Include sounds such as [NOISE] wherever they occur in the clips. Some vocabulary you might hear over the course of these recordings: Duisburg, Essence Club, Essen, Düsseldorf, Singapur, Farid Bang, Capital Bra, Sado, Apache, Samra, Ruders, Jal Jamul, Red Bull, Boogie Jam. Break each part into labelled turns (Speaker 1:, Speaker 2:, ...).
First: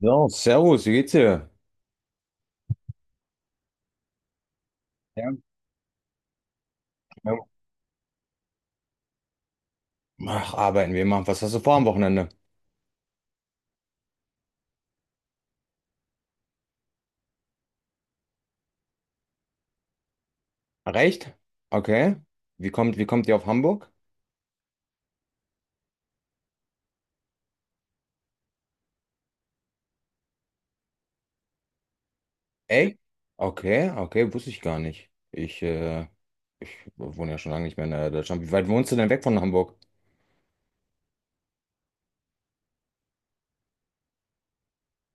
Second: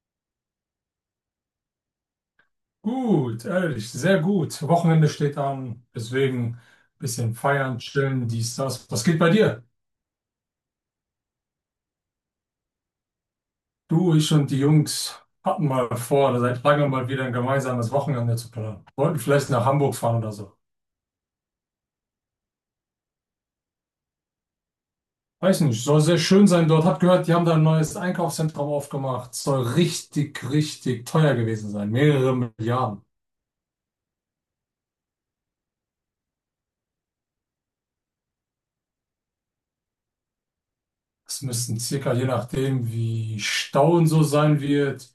Speaker 1: So, servus, wie geht's dir?
Speaker 2: Gut, ehrlich, sehr gut. Wochenende
Speaker 1: Ja,
Speaker 2: steht an, deswegen ein bisschen
Speaker 1: ja.
Speaker 2: feiern, chillen, dies, das. Was geht bei dir?
Speaker 1: Ach, arbeiten wir mal. Was hast du vor am Wochenende?
Speaker 2: Du, ich und die Jungs hatten mal vor, seit langem mal wieder ein gemeinsames Wochenende zu planen. Wollten vielleicht nach Hamburg fahren oder so.
Speaker 1: Recht? Okay. Wie kommt ihr auf Hamburg?
Speaker 2: Weiß nicht, soll sehr schön sein dort. Hab gehört, die haben da ein neues Einkaufszentrum aufgemacht. Soll richtig, richtig teuer gewesen sein. Mehrere
Speaker 1: Ey?
Speaker 2: Milliarden.
Speaker 1: Okay, okay, wusste ich gar nicht. Ich wohne ja schon lange nicht mehr in Deutschland. Wie weit wohnst du denn weg von Hamburg?
Speaker 2: Es müssten circa, je nachdem, wie Stau und so sein wird,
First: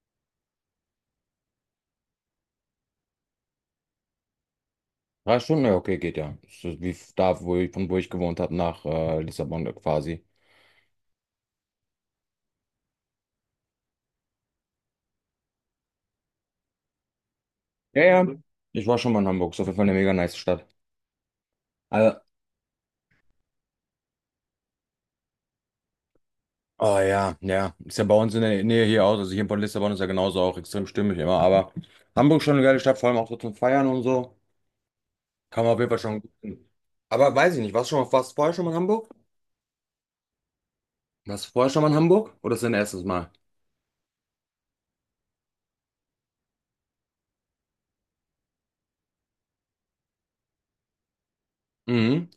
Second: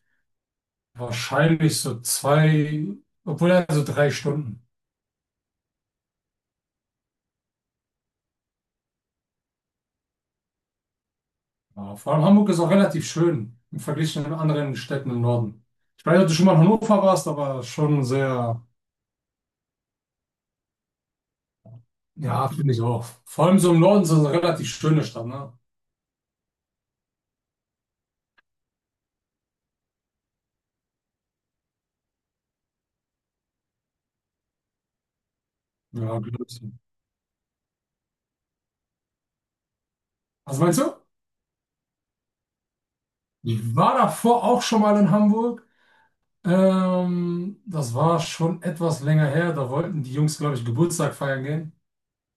Speaker 2: wahrscheinlich so zwei, obwohl also drei Stunden.
Speaker 1: Drei Stunden? Ja, okay, geht ja. Ist das da, von wo ich gewohnt habe, nach Lissabon quasi.
Speaker 2: Ja, vor allem Hamburg ist auch relativ schön im Vergleich zu den anderen Städten im Norden. Ich weiß nicht, ob du schon mal in Hannover warst, aber
Speaker 1: Ja,
Speaker 2: schon
Speaker 1: ja.
Speaker 2: sehr,
Speaker 1: Ich war schon mal in Hamburg. Ist auf jeden Fall eine mega nice Stadt. Also.
Speaker 2: ja, finde ich auch. Vor allem so im Norden ist das eine relativ schöne Stadt, ne?
Speaker 1: Oh ja, ja. Ist ja bei uns in der Nähe hier auch. Also hier in Bonn Lissabon ist ja genauso auch extrem stimmig immer. Aber Hamburg schon eine geile Stadt, vor allem auch so zum Feiern und so. Kann man auf jeden Fall
Speaker 2: Ja,
Speaker 1: schon gut hin.
Speaker 2: Glöckchen.
Speaker 1: Aber weiß ich nicht, warst du vorher schon mal in Hamburg?
Speaker 2: Also meinst du?
Speaker 1: Warst du vorher schon mal in Hamburg? Oder ist das dein erstes Mal?
Speaker 2: Ich war davor auch schon mal in Hamburg. Das war schon etwas länger her. Da wollten die Jungs, glaube ich, Geburtstag feiern gehen.
Speaker 1: Mhm.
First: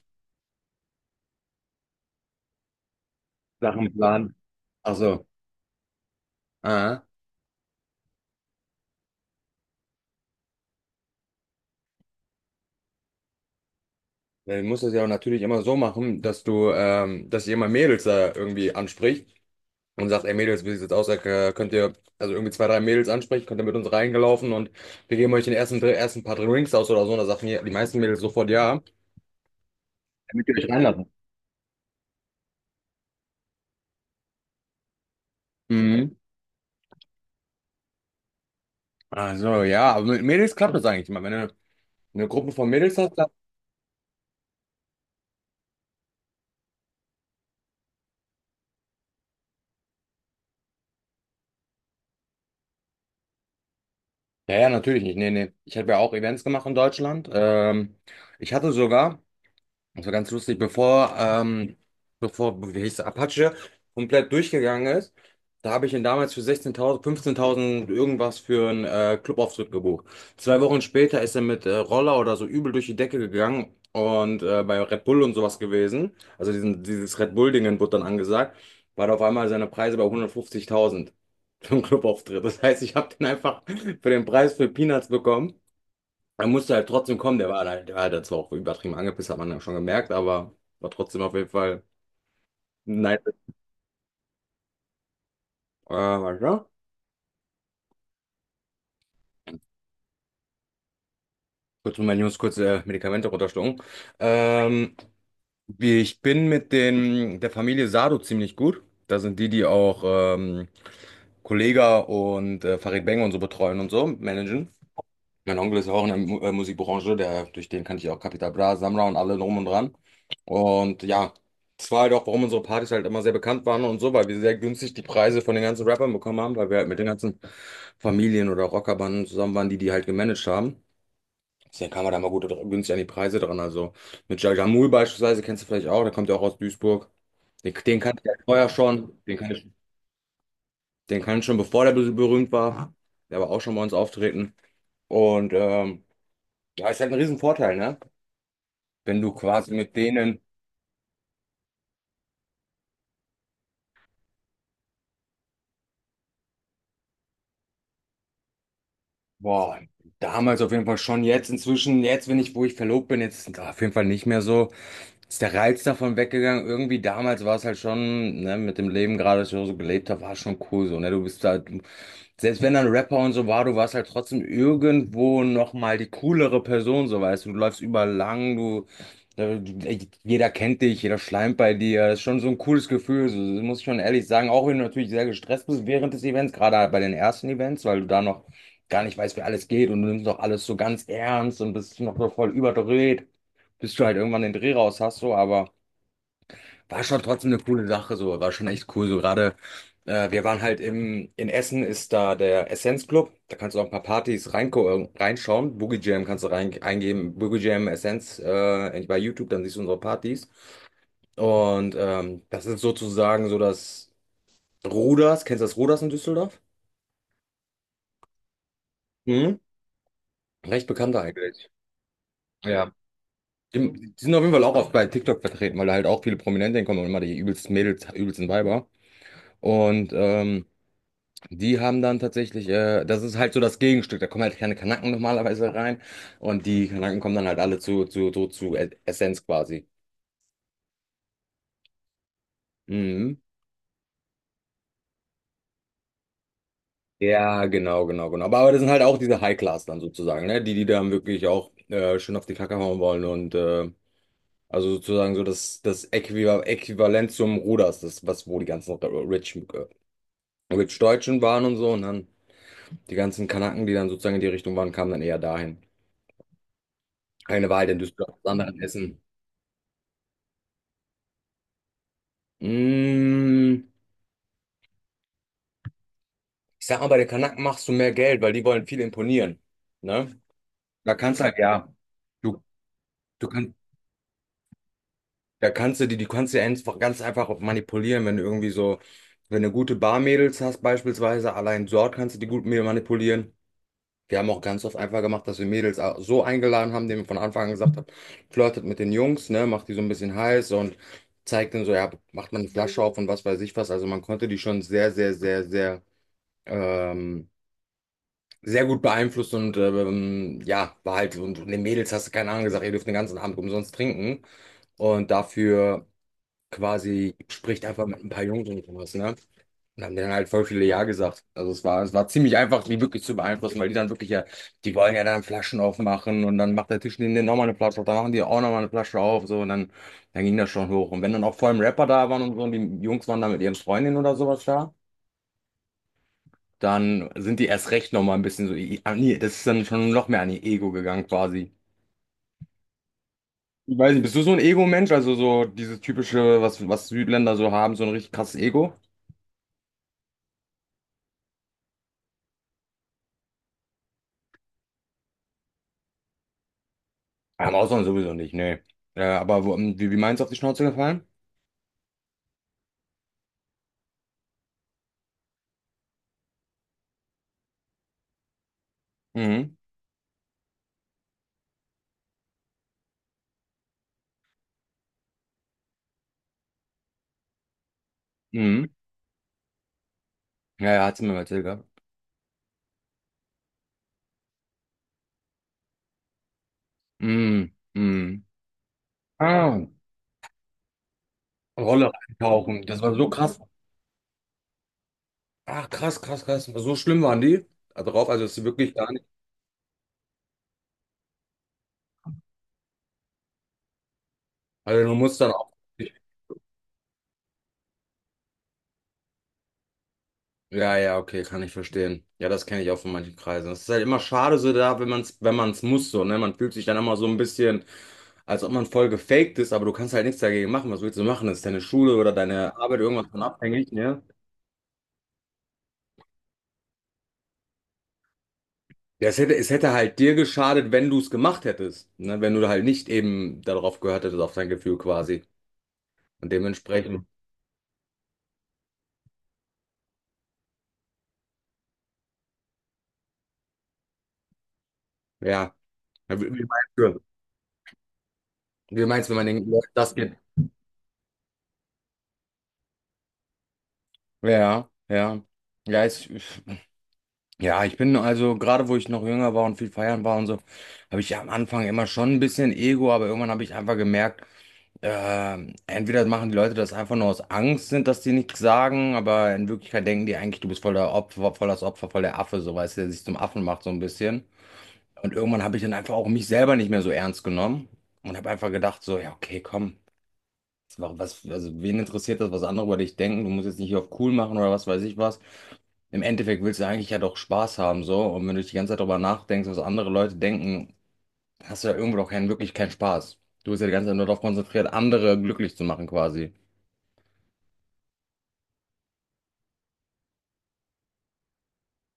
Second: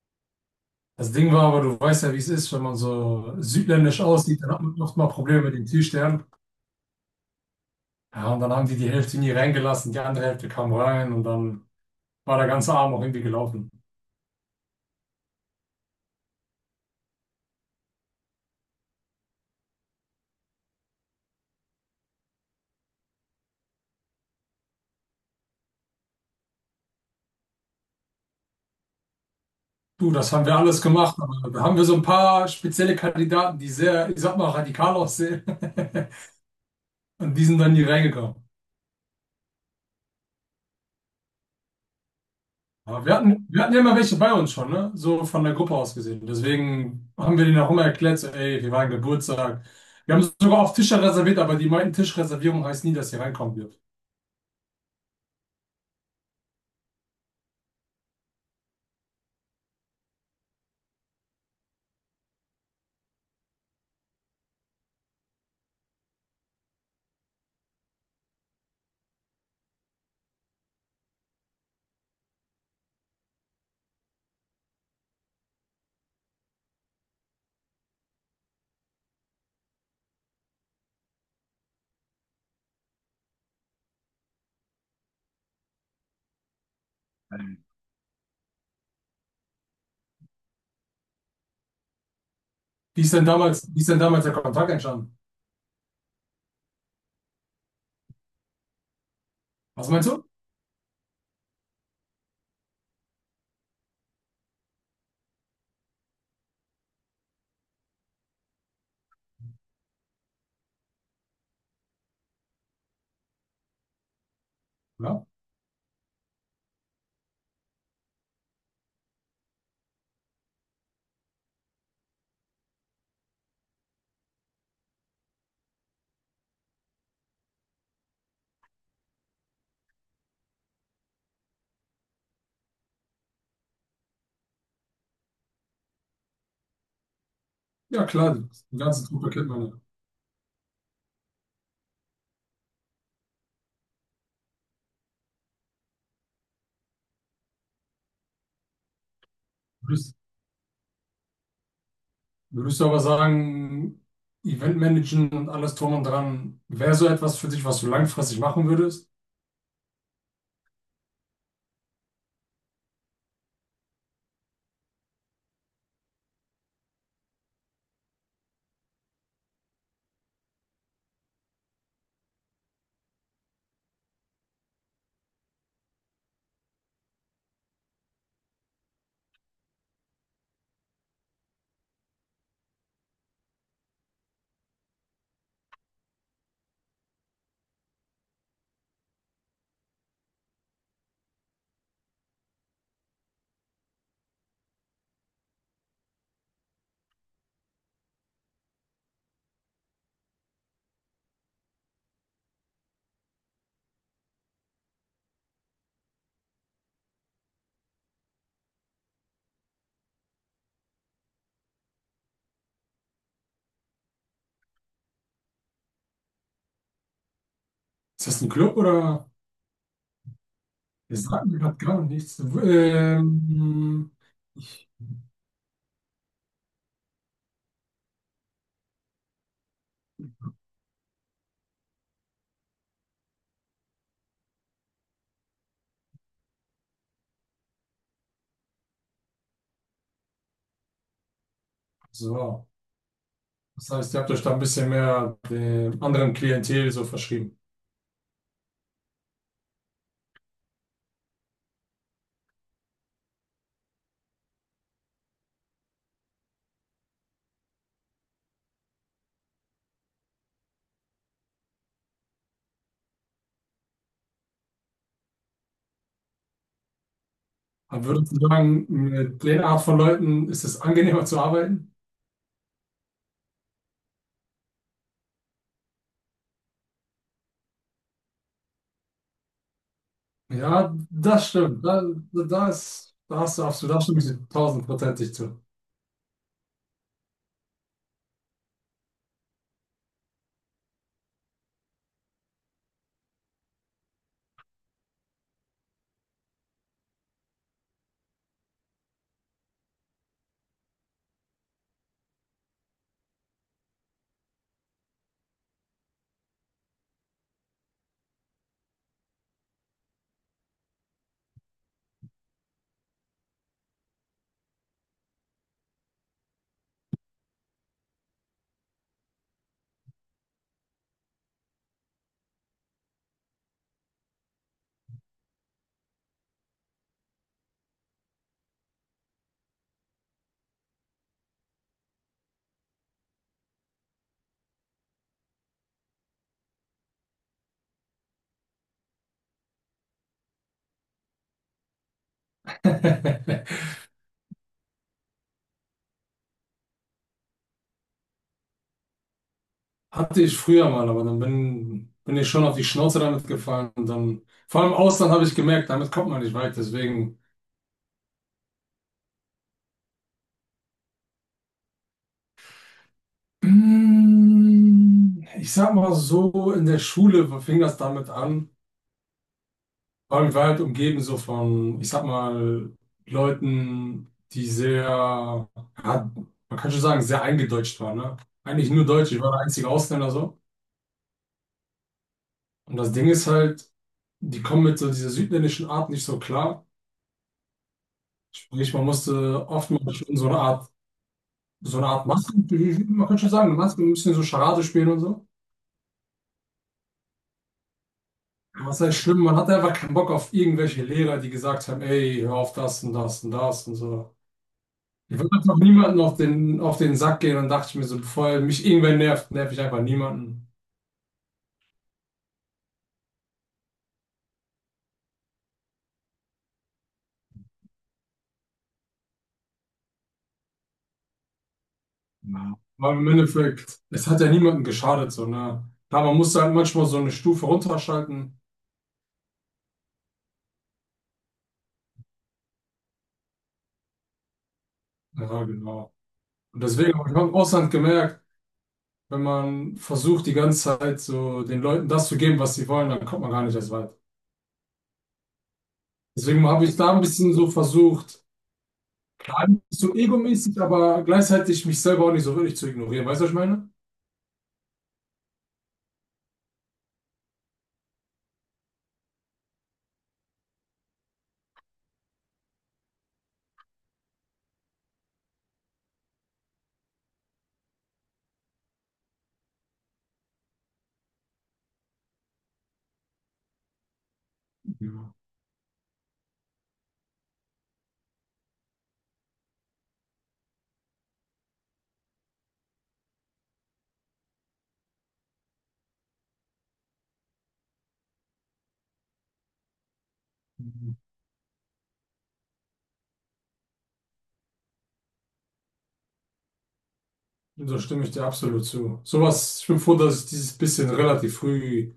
Speaker 2: Das Ding war aber, du weißt ja, wie es ist, wenn man so
Speaker 1: Sachen
Speaker 2: südländisch
Speaker 1: planen.
Speaker 2: aussieht, dann hat man
Speaker 1: Ach
Speaker 2: oft mal
Speaker 1: so.
Speaker 2: Probleme mit den Türstern.
Speaker 1: Ah.
Speaker 2: Ja, und dann haben die Hälfte nie reingelassen, die andere Hälfte kam rein und dann war der ganze Abend auch irgendwie gelaufen.
Speaker 1: Dann musst du es ja auch natürlich immer so machen, dass ihr immer Mädels da irgendwie anspricht. Und sagt, ey Mädels, wie sieht's jetzt aus? Könnt ihr also irgendwie zwei, drei Mädels ansprechen, könnt ihr mit uns reingelaufen und wir geben euch den ersten, ersten paar Drinks aus oder so. Und da sagen die meisten Mädels sofort ja,
Speaker 2: Du, das haben
Speaker 1: damit ihr
Speaker 2: wir
Speaker 1: euch
Speaker 2: alles
Speaker 1: reinlassen.
Speaker 2: gemacht, aber da haben wir so ein paar spezielle Kandidaten, die sehr, ich sag mal, radikal aussehen.
Speaker 1: Mhm.
Speaker 2: [LAUGHS] Und die sind dann nie reingekommen.
Speaker 1: Also ja, aber mit Mädels klappt das eigentlich immer. Wenn du eine Gruppe von Mädels
Speaker 2: Aber
Speaker 1: hast,
Speaker 2: wir
Speaker 1: klappt.
Speaker 2: hatten, wir hatten ja immer welche bei uns schon, ne? So von der Gruppe aus gesehen. Deswegen haben wir denen auch immer erklärt, so, ey, wir waren Geburtstag. Wir haben sogar auf Tische reserviert, aber die meinten, Tischreservierung heißt nie, dass ihr reinkommen dürft.
Speaker 1: Ja, ja, natürlich nicht. Nee, nee. Ich habe ja auch Events gemacht in Deutschland. Ich hatte sogar. Das war ganz lustig, bevor, wie hieß es, Apache komplett durchgegangen ist, da habe ich ihn damals für 16.000, 15.000 irgendwas für einen Clubauftritt gebucht. Zwei Wochen später ist er mit Roller oder so übel durch die Decke gegangen und bei Red Bull und sowas gewesen, also dieses Red Bull-Dingen wurde dann angesagt, war da auf einmal seine Preise bei 150.000 für einen Clubauftritt. Das heißt, ich habe den einfach für den Preis für Peanuts bekommen. Er musste halt trotzdem kommen, der war halt zwar auch übertrieben angepisst, hat man ja schon gemerkt, aber war trotzdem auf jeden Fall
Speaker 2: Wie ist
Speaker 1: nice.
Speaker 2: denn damals, wie ist denn damals der Kontakt entstanden?
Speaker 1: Warte, ja.
Speaker 2: Was meinst du?
Speaker 1: Kurz mal meine Jungs, kurz Medikamente runterschlucken. Ähm, ich bin mit der Familie Sado ziemlich gut. Da sind die, die auch Kollega und Farid Bang und so betreuen und so, managen.
Speaker 2: Ja,
Speaker 1: Mein Onkel ist ja auch in der Mu Musikbranche, durch den kannte ich ja auch Capital Bra, Samra und alle drum und dran. Und ja, das war halt auch, warum unsere Partys halt immer sehr bekannt waren und so, weil wir sehr günstig die Preise von den ganzen Rappern bekommen haben, weil wir halt mit den ganzen Familien oder Rockerbanden zusammen waren, die die halt gemanagt haben. Deswegen kam man da mal gut günstig an die Preise dran. Also mit Jal Jamul beispielsweise, kennst du vielleicht auch, der kommt ja auch aus Duisburg. Den
Speaker 2: ja
Speaker 1: kannte ich ja
Speaker 2: klar,
Speaker 1: vorher
Speaker 2: die ganze
Speaker 1: schon,
Speaker 2: Truppe kennt man
Speaker 1: den kannte ich schon bevor der berühmt war. Der war auch schon bei uns auftreten. Und ja, ist halt ein Riesenvorteil, ne? Wenn du quasi mit
Speaker 2: ja.
Speaker 1: denen.
Speaker 2: Würdest du aber sagen, Eventmanagen und alles drum und dran, wäre so etwas für dich, was du langfristig machen würdest?
Speaker 1: Boah, damals auf jeden Fall schon. Jetzt inzwischen, wenn ich, wo ich verlobt bin, jetzt ist auf jeden Fall nicht mehr so. Ist der Reiz davon weggegangen. Irgendwie damals war es halt schon, ne, mit dem Leben gerade, das ich so gelebt habe, war schon cool so, ne? Du bist halt, selbst wenn dann Rapper und so war, du warst halt trotzdem irgendwo nochmal die coolere Person, so weißt du. Du läufst überall lang, jeder kennt dich, jeder schleimt bei dir. Das ist schon so ein cooles Gefühl, so, das muss ich schon ehrlich sagen. Auch wenn du natürlich sehr gestresst bist während des Events, gerade bei den ersten Events, weil du da noch gar nicht weißt, wie alles geht und du nimmst doch alles so ganz ernst und bist noch so voll überdreht, bis du halt irgendwann den Dreh raus hast, so, aber war schon trotzdem eine coole Sache, so, war schon echt cool, so gerade, wir waren halt in Essen ist da der Essence Club, da kannst du auch ein paar Partys reinko reinschauen, Boogie Jam kannst du rein eingeben, Boogie Jam Essenz bei YouTube, dann siehst du unsere Partys und das ist sozusagen so das Ruders, kennst du das Ruders in Düsseldorf?
Speaker 2: Ist das ein Club oder?
Speaker 1: Mhm. Recht bekannt
Speaker 2: Das sagt mir
Speaker 1: eigentlich.
Speaker 2: gerade gar nichts.
Speaker 1: Ja. Die die sind auf jeden Fall auch
Speaker 2: Ich,
Speaker 1: oft bei TikTok vertreten, weil da halt auch viele Prominente hinkommen und immer die übelsten Mädels, übelsten Weiber. Und die haben dann tatsächlich, das ist halt so das Gegenstück, da kommen halt keine Kanaken normalerweise rein und die Kanaken kommen dann halt alle zu Essenz quasi.
Speaker 2: so,
Speaker 1: Mhm.
Speaker 2: das heißt, ihr habt euch da ein bisschen mehr dem anderen Klientel so verschrieben.
Speaker 1: Ja, genau, genau, genau. Aber das sind halt auch diese High-Class dann sozusagen, ne? Die, die dann wirklich auch schön auf die Kacke hauen wollen und also sozusagen so das Äquivalent zum Ruders, das, was wo die ganzen Rich mit Deutschen waren und so und dann die ganzen Kanaken, die dann sozusagen in die Richtung waren, kamen dann eher dahin. Eine Wahl, denn
Speaker 2: Aber würdest
Speaker 1: Düsseldorf,
Speaker 2: du
Speaker 1: das andere in
Speaker 2: sagen,
Speaker 1: Essen.
Speaker 2: mit der Art von Leuten ist es angenehmer zu arbeiten?
Speaker 1: Mm, ich sag mal, bei den Kanaken machst du mehr Geld, weil die wollen viel imponieren. Ne?
Speaker 2: Ja,
Speaker 1: Da kannst du
Speaker 2: das
Speaker 1: halt,
Speaker 2: stimmt.
Speaker 1: ja,
Speaker 2: Da, da,
Speaker 1: du,
Speaker 2: da ist, da
Speaker 1: du
Speaker 2: hast du
Speaker 1: kannst,
Speaker 2: absolut, da stimme ich dir tausendprozentig zu.
Speaker 1: da kannst du die, du kannst du ja einfach ganz einfach auch manipulieren, wenn du irgendwie so, wenn du gute Barmädels hast, beispielsweise, allein dort kannst du die gut manipulieren. Wir haben auch ganz oft einfach gemacht, dass wir Mädels so eingeladen haben, denen wir von Anfang an gesagt haben, flirtet mit den Jungs, ne, macht die so ein bisschen heiß und zeigt denen so, ja, macht man eine Flasche auf und was weiß ich was. Also man konnte die schon sehr, sehr, sehr, sehr, ähm, sehr gut beeinflussen und ja, war halt, und den Mädels hast du keine Ahnung gesagt, ihr dürft den ganzen Abend umsonst trinken. Und dafür quasi spricht einfach mit ein paar Jungs und sowas, ne? Und haben denen halt voll viele Ja gesagt. Also es war ziemlich einfach, die wirklich zu beeinflussen, weil die dann wirklich ja, die wollen ja dann Flaschen aufmachen und dann macht der Tisch neben denen nochmal eine Flasche auf, dann machen die auch nochmal eine Flasche auf, so und dann ging das schon hoch. Und wenn dann auch vor allem Rapper da waren und so und die Jungs waren da mit ihren Freundinnen oder sowas da, dann sind die erst recht nochmal ein bisschen so, das ist dann schon noch mehr an ihr Ego gegangen quasi.
Speaker 2: [LAUGHS]
Speaker 1: Ich weiß nicht, bist du so ein Ego-Mensch? Also so dieses typische, was Südländer so haben, so ein richtig krasses Ego?
Speaker 2: Hatte ich früher mal, aber dann bin ich schon auf die Schnauze damit gefallen. Und dann, vor allem im Ausland habe ich gemerkt, damit kommt man nicht weit. Deswegen,
Speaker 1: Ja, im Ausland sowieso nicht, nee. Aber wo, wie meinst du, auf die Schnauze gefallen?
Speaker 2: ich sag mal so, in der Schule fing das damit an.
Speaker 1: Mhm.
Speaker 2: Vor allem, ich war halt umgeben so von, ich sag mal, Leuten, die sehr, ja, man kann schon sagen, sehr eingedeutscht waren. Ne?
Speaker 1: Mhm.
Speaker 2: Eigentlich nur Deutsch, ich war der einzige Ausländer so.
Speaker 1: Ja, ja, hat's mir mal erzählt gehabt.
Speaker 2: Und das Ding ist halt, die kommen mit so dieser südländischen Art nicht so klar.
Speaker 1: Mhm. Mhm.
Speaker 2: Sprich, man musste
Speaker 1: Ah,
Speaker 2: oftmals schon so eine Art so eine
Speaker 1: Rolle
Speaker 2: Art Masken,
Speaker 1: reintauchen. Das war
Speaker 2: man
Speaker 1: so
Speaker 2: könnte schon
Speaker 1: krass.
Speaker 2: sagen, Masken, ein bisschen so Charade spielen und so.
Speaker 1: Ach, krass, krass, krass. So schlimm waren die da drauf. Also, es ist wirklich
Speaker 2: Was
Speaker 1: gar
Speaker 2: heißt
Speaker 1: nicht.
Speaker 2: schlimm? Man hatte einfach keinen Bock auf irgendwelche Lehrer, die gesagt haben, ey, hör auf das und das und das und so.
Speaker 1: Also, du
Speaker 2: Ich
Speaker 1: musst dann
Speaker 2: wollte
Speaker 1: auch.
Speaker 2: einfach niemanden auf den Sack gehen und dachte ich mir so, bevor mich irgendwer nervt, nerv ich einfach niemanden.
Speaker 1: Ja, ja, okay, kann ich verstehen. Ja, das kenne ich auch von manchen Kreisen. Es ist halt immer schade so da, wenn man es muss, so, ne? Man fühlt sich dann immer so ein bisschen, als ob man voll gefaked ist, aber du kannst halt nichts dagegen machen. Was willst du machen? Das ist deine Schule oder deine
Speaker 2: Ja.
Speaker 1: Arbeit
Speaker 2: Weil
Speaker 1: irgendwas
Speaker 2: im
Speaker 1: von abhängig,
Speaker 2: Endeffekt,
Speaker 1: ne?
Speaker 2: es hat ja niemandem geschadet, so, ne? Klar, man musste halt manchmal so eine Stufe runterschalten.
Speaker 1: Ja, es hätte halt dir geschadet, wenn du es gemacht hättest. Ne? Wenn du halt nicht eben darauf gehört hättest, auf dein Gefühl quasi.
Speaker 2: Ja, genau.
Speaker 1: Und
Speaker 2: Und deswegen
Speaker 1: dementsprechend,
Speaker 2: habe ich auch im Ausland gemerkt, wenn man versucht, die ganze Zeit so den Leuten das zu geben, was sie wollen, dann kommt man gar nicht erst weit.
Speaker 1: ja. Ja, Wie wie
Speaker 2: Deswegen habe
Speaker 1: meinst
Speaker 2: ich da
Speaker 1: du,
Speaker 2: ein bisschen so versucht,
Speaker 1: wie meinst du, wenn man
Speaker 2: gar
Speaker 1: den
Speaker 2: nicht
Speaker 1: Leuten das
Speaker 2: so
Speaker 1: geht?
Speaker 2: egomäßig, aber gleichzeitig mich selber auch nicht so wirklich zu ignorieren. Weißt du, was ich meine?
Speaker 1: Ja, ja. Ja, ich bin also, gerade wo ich noch jünger war und viel feiern war und so, habe ich am Anfang immer schon ein bisschen Ego, aber irgendwann habe ich einfach gemerkt, entweder machen die Leute das einfach nur aus Angst, sind, dass die nichts sagen, aber in Wirklichkeit denken die eigentlich, du bist voll der Opfer, voll das Opfer, voll der Affe, so weißt du, der sich zum Affen macht, so ein bisschen. Und
Speaker 2: Ja.
Speaker 1: irgendwann habe ich dann einfach auch mich selber nicht mehr so ernst genommen und habe einfach gedacht, so, ja, okay, komm, was, also wen interessiert das, was andere über dich denken? Du musst jetzt nicht hier auf cool machen oder was weiß ich was. Im Endeffekt willst du eigentlich ja doch Spaß haben, so. Und wenn du dich die ganze Zeit darüber nachdenkst, was andere Leute denken, da hast du ja irgendwo doch keinen, wirklich keinen Spaß. Du bist ja die ganze Zeit nur darauf konzentriert, andere glücklich zu machen quasi.
Speaker 2: Und da stimme ich dir absolut zu. Sowas, ich bin froh, dass ich dieses bisschen relativ früh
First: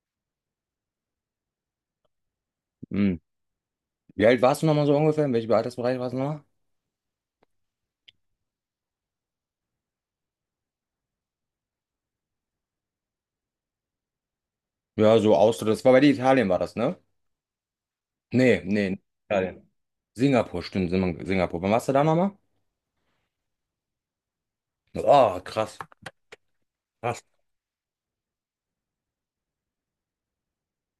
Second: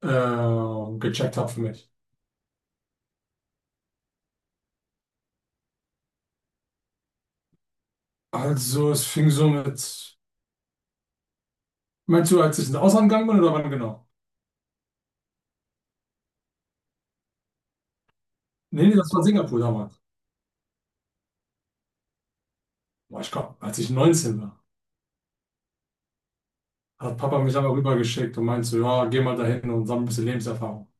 Speaker 2: gecheckt habe für mich.
Speaker 1: Hm. Wie alt warst du nochmal so ungefähr? In welchem Altersbereich warst du nochmal?
Speaker 2: Also, es fing so mit. Meinst du, als ich ins Ausland gegangen bin oder wann genau?
Speaker 1: Ja, so Austritt. Das war bei dir Italien, war das, ne? Nee,
Speaker 2: Nee,
Speaker 1: nee,
Speaker 2: nee,
Speaker 1: nicht
Speaker 2: das war Singapur
Speaker 1: Italien.
Speaker 2: damals.
Speaker 1: Singapur, stimmt, Singapur. Wann warst du da nochmal?
Speaker 2: Boah, ich glaube, als ich 19 war,
Speaker 1: Oh, krass,
Speaker 2: hat
Speaker 1: krass.
Speaker 2: Papa mich einmal rübergeschickt und meinte so, ja, geh mal dahin und sammle ein bisschen Lebenserfahrung.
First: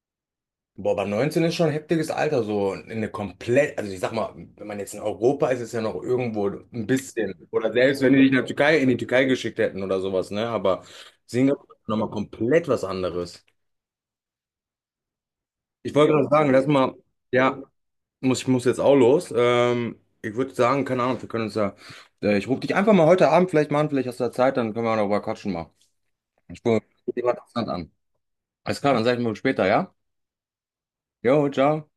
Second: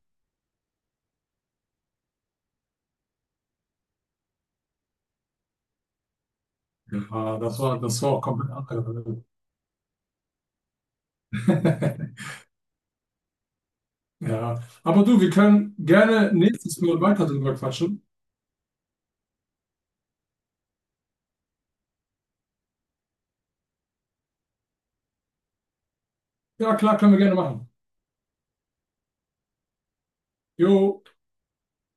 Speaker 1: Boah, aber 19 ist schon ein heftiges Alter, so in eine komplett, also ich sag mal, wenn man jetzt in Europa ist, ist ja noch irgendwo ein
Speaker 2: Ja.
Speaker 1: bisschen.
Speaker 2: Ah, das
Speaker 1: Oder
Speaker 2: war,
Speaker 1: selbst
Speaker 2: das war
Speaker 1: wenn die
Speaker 2: auch
Speaker 1: dich in der
Speaker 2: komplett
Speaker 1: Türkei, in die
Speaker 2: andere
Speaker 1: Türkei geschickt hätten oder sowas, ne? Aber Singapur ist
Speaker 2: Welt. [LAUGHS]
Speaker 1: nochmal komplett was anderes.
Speaker 2: Ja, aber du, wir können
Speaker 1: Ich wollte gerade
Speaker 2: gerne
Speaker 1: sagen, lass
Speaker 2: nächstes
Speaker 1: mal,
Speaker 2: Mal weiter drüber
Speaker 1: ja,
Speaker 2: quatschen.
Speaker 1: ich muss jetzt auch los. Ich würde sagen, keine Ahnung, wir können uns ja, ich rufe dich einfach mal heute Abend vielleicht mal an, vielleicht hast du ja Zeit, dann können wir auch noch mal quatschen mal. Ich
Speaker 2: Ja,
Speaker 1: rufe
Speaker 2: klar, können wir gerne
Speaker 1: jemand interessant
Speaker 2: machen.
Speaker 1: an. Alles klar, dann sag ich mal später, ja?
Speaker 2: Jo.
Speaker 1: Jo, ciao.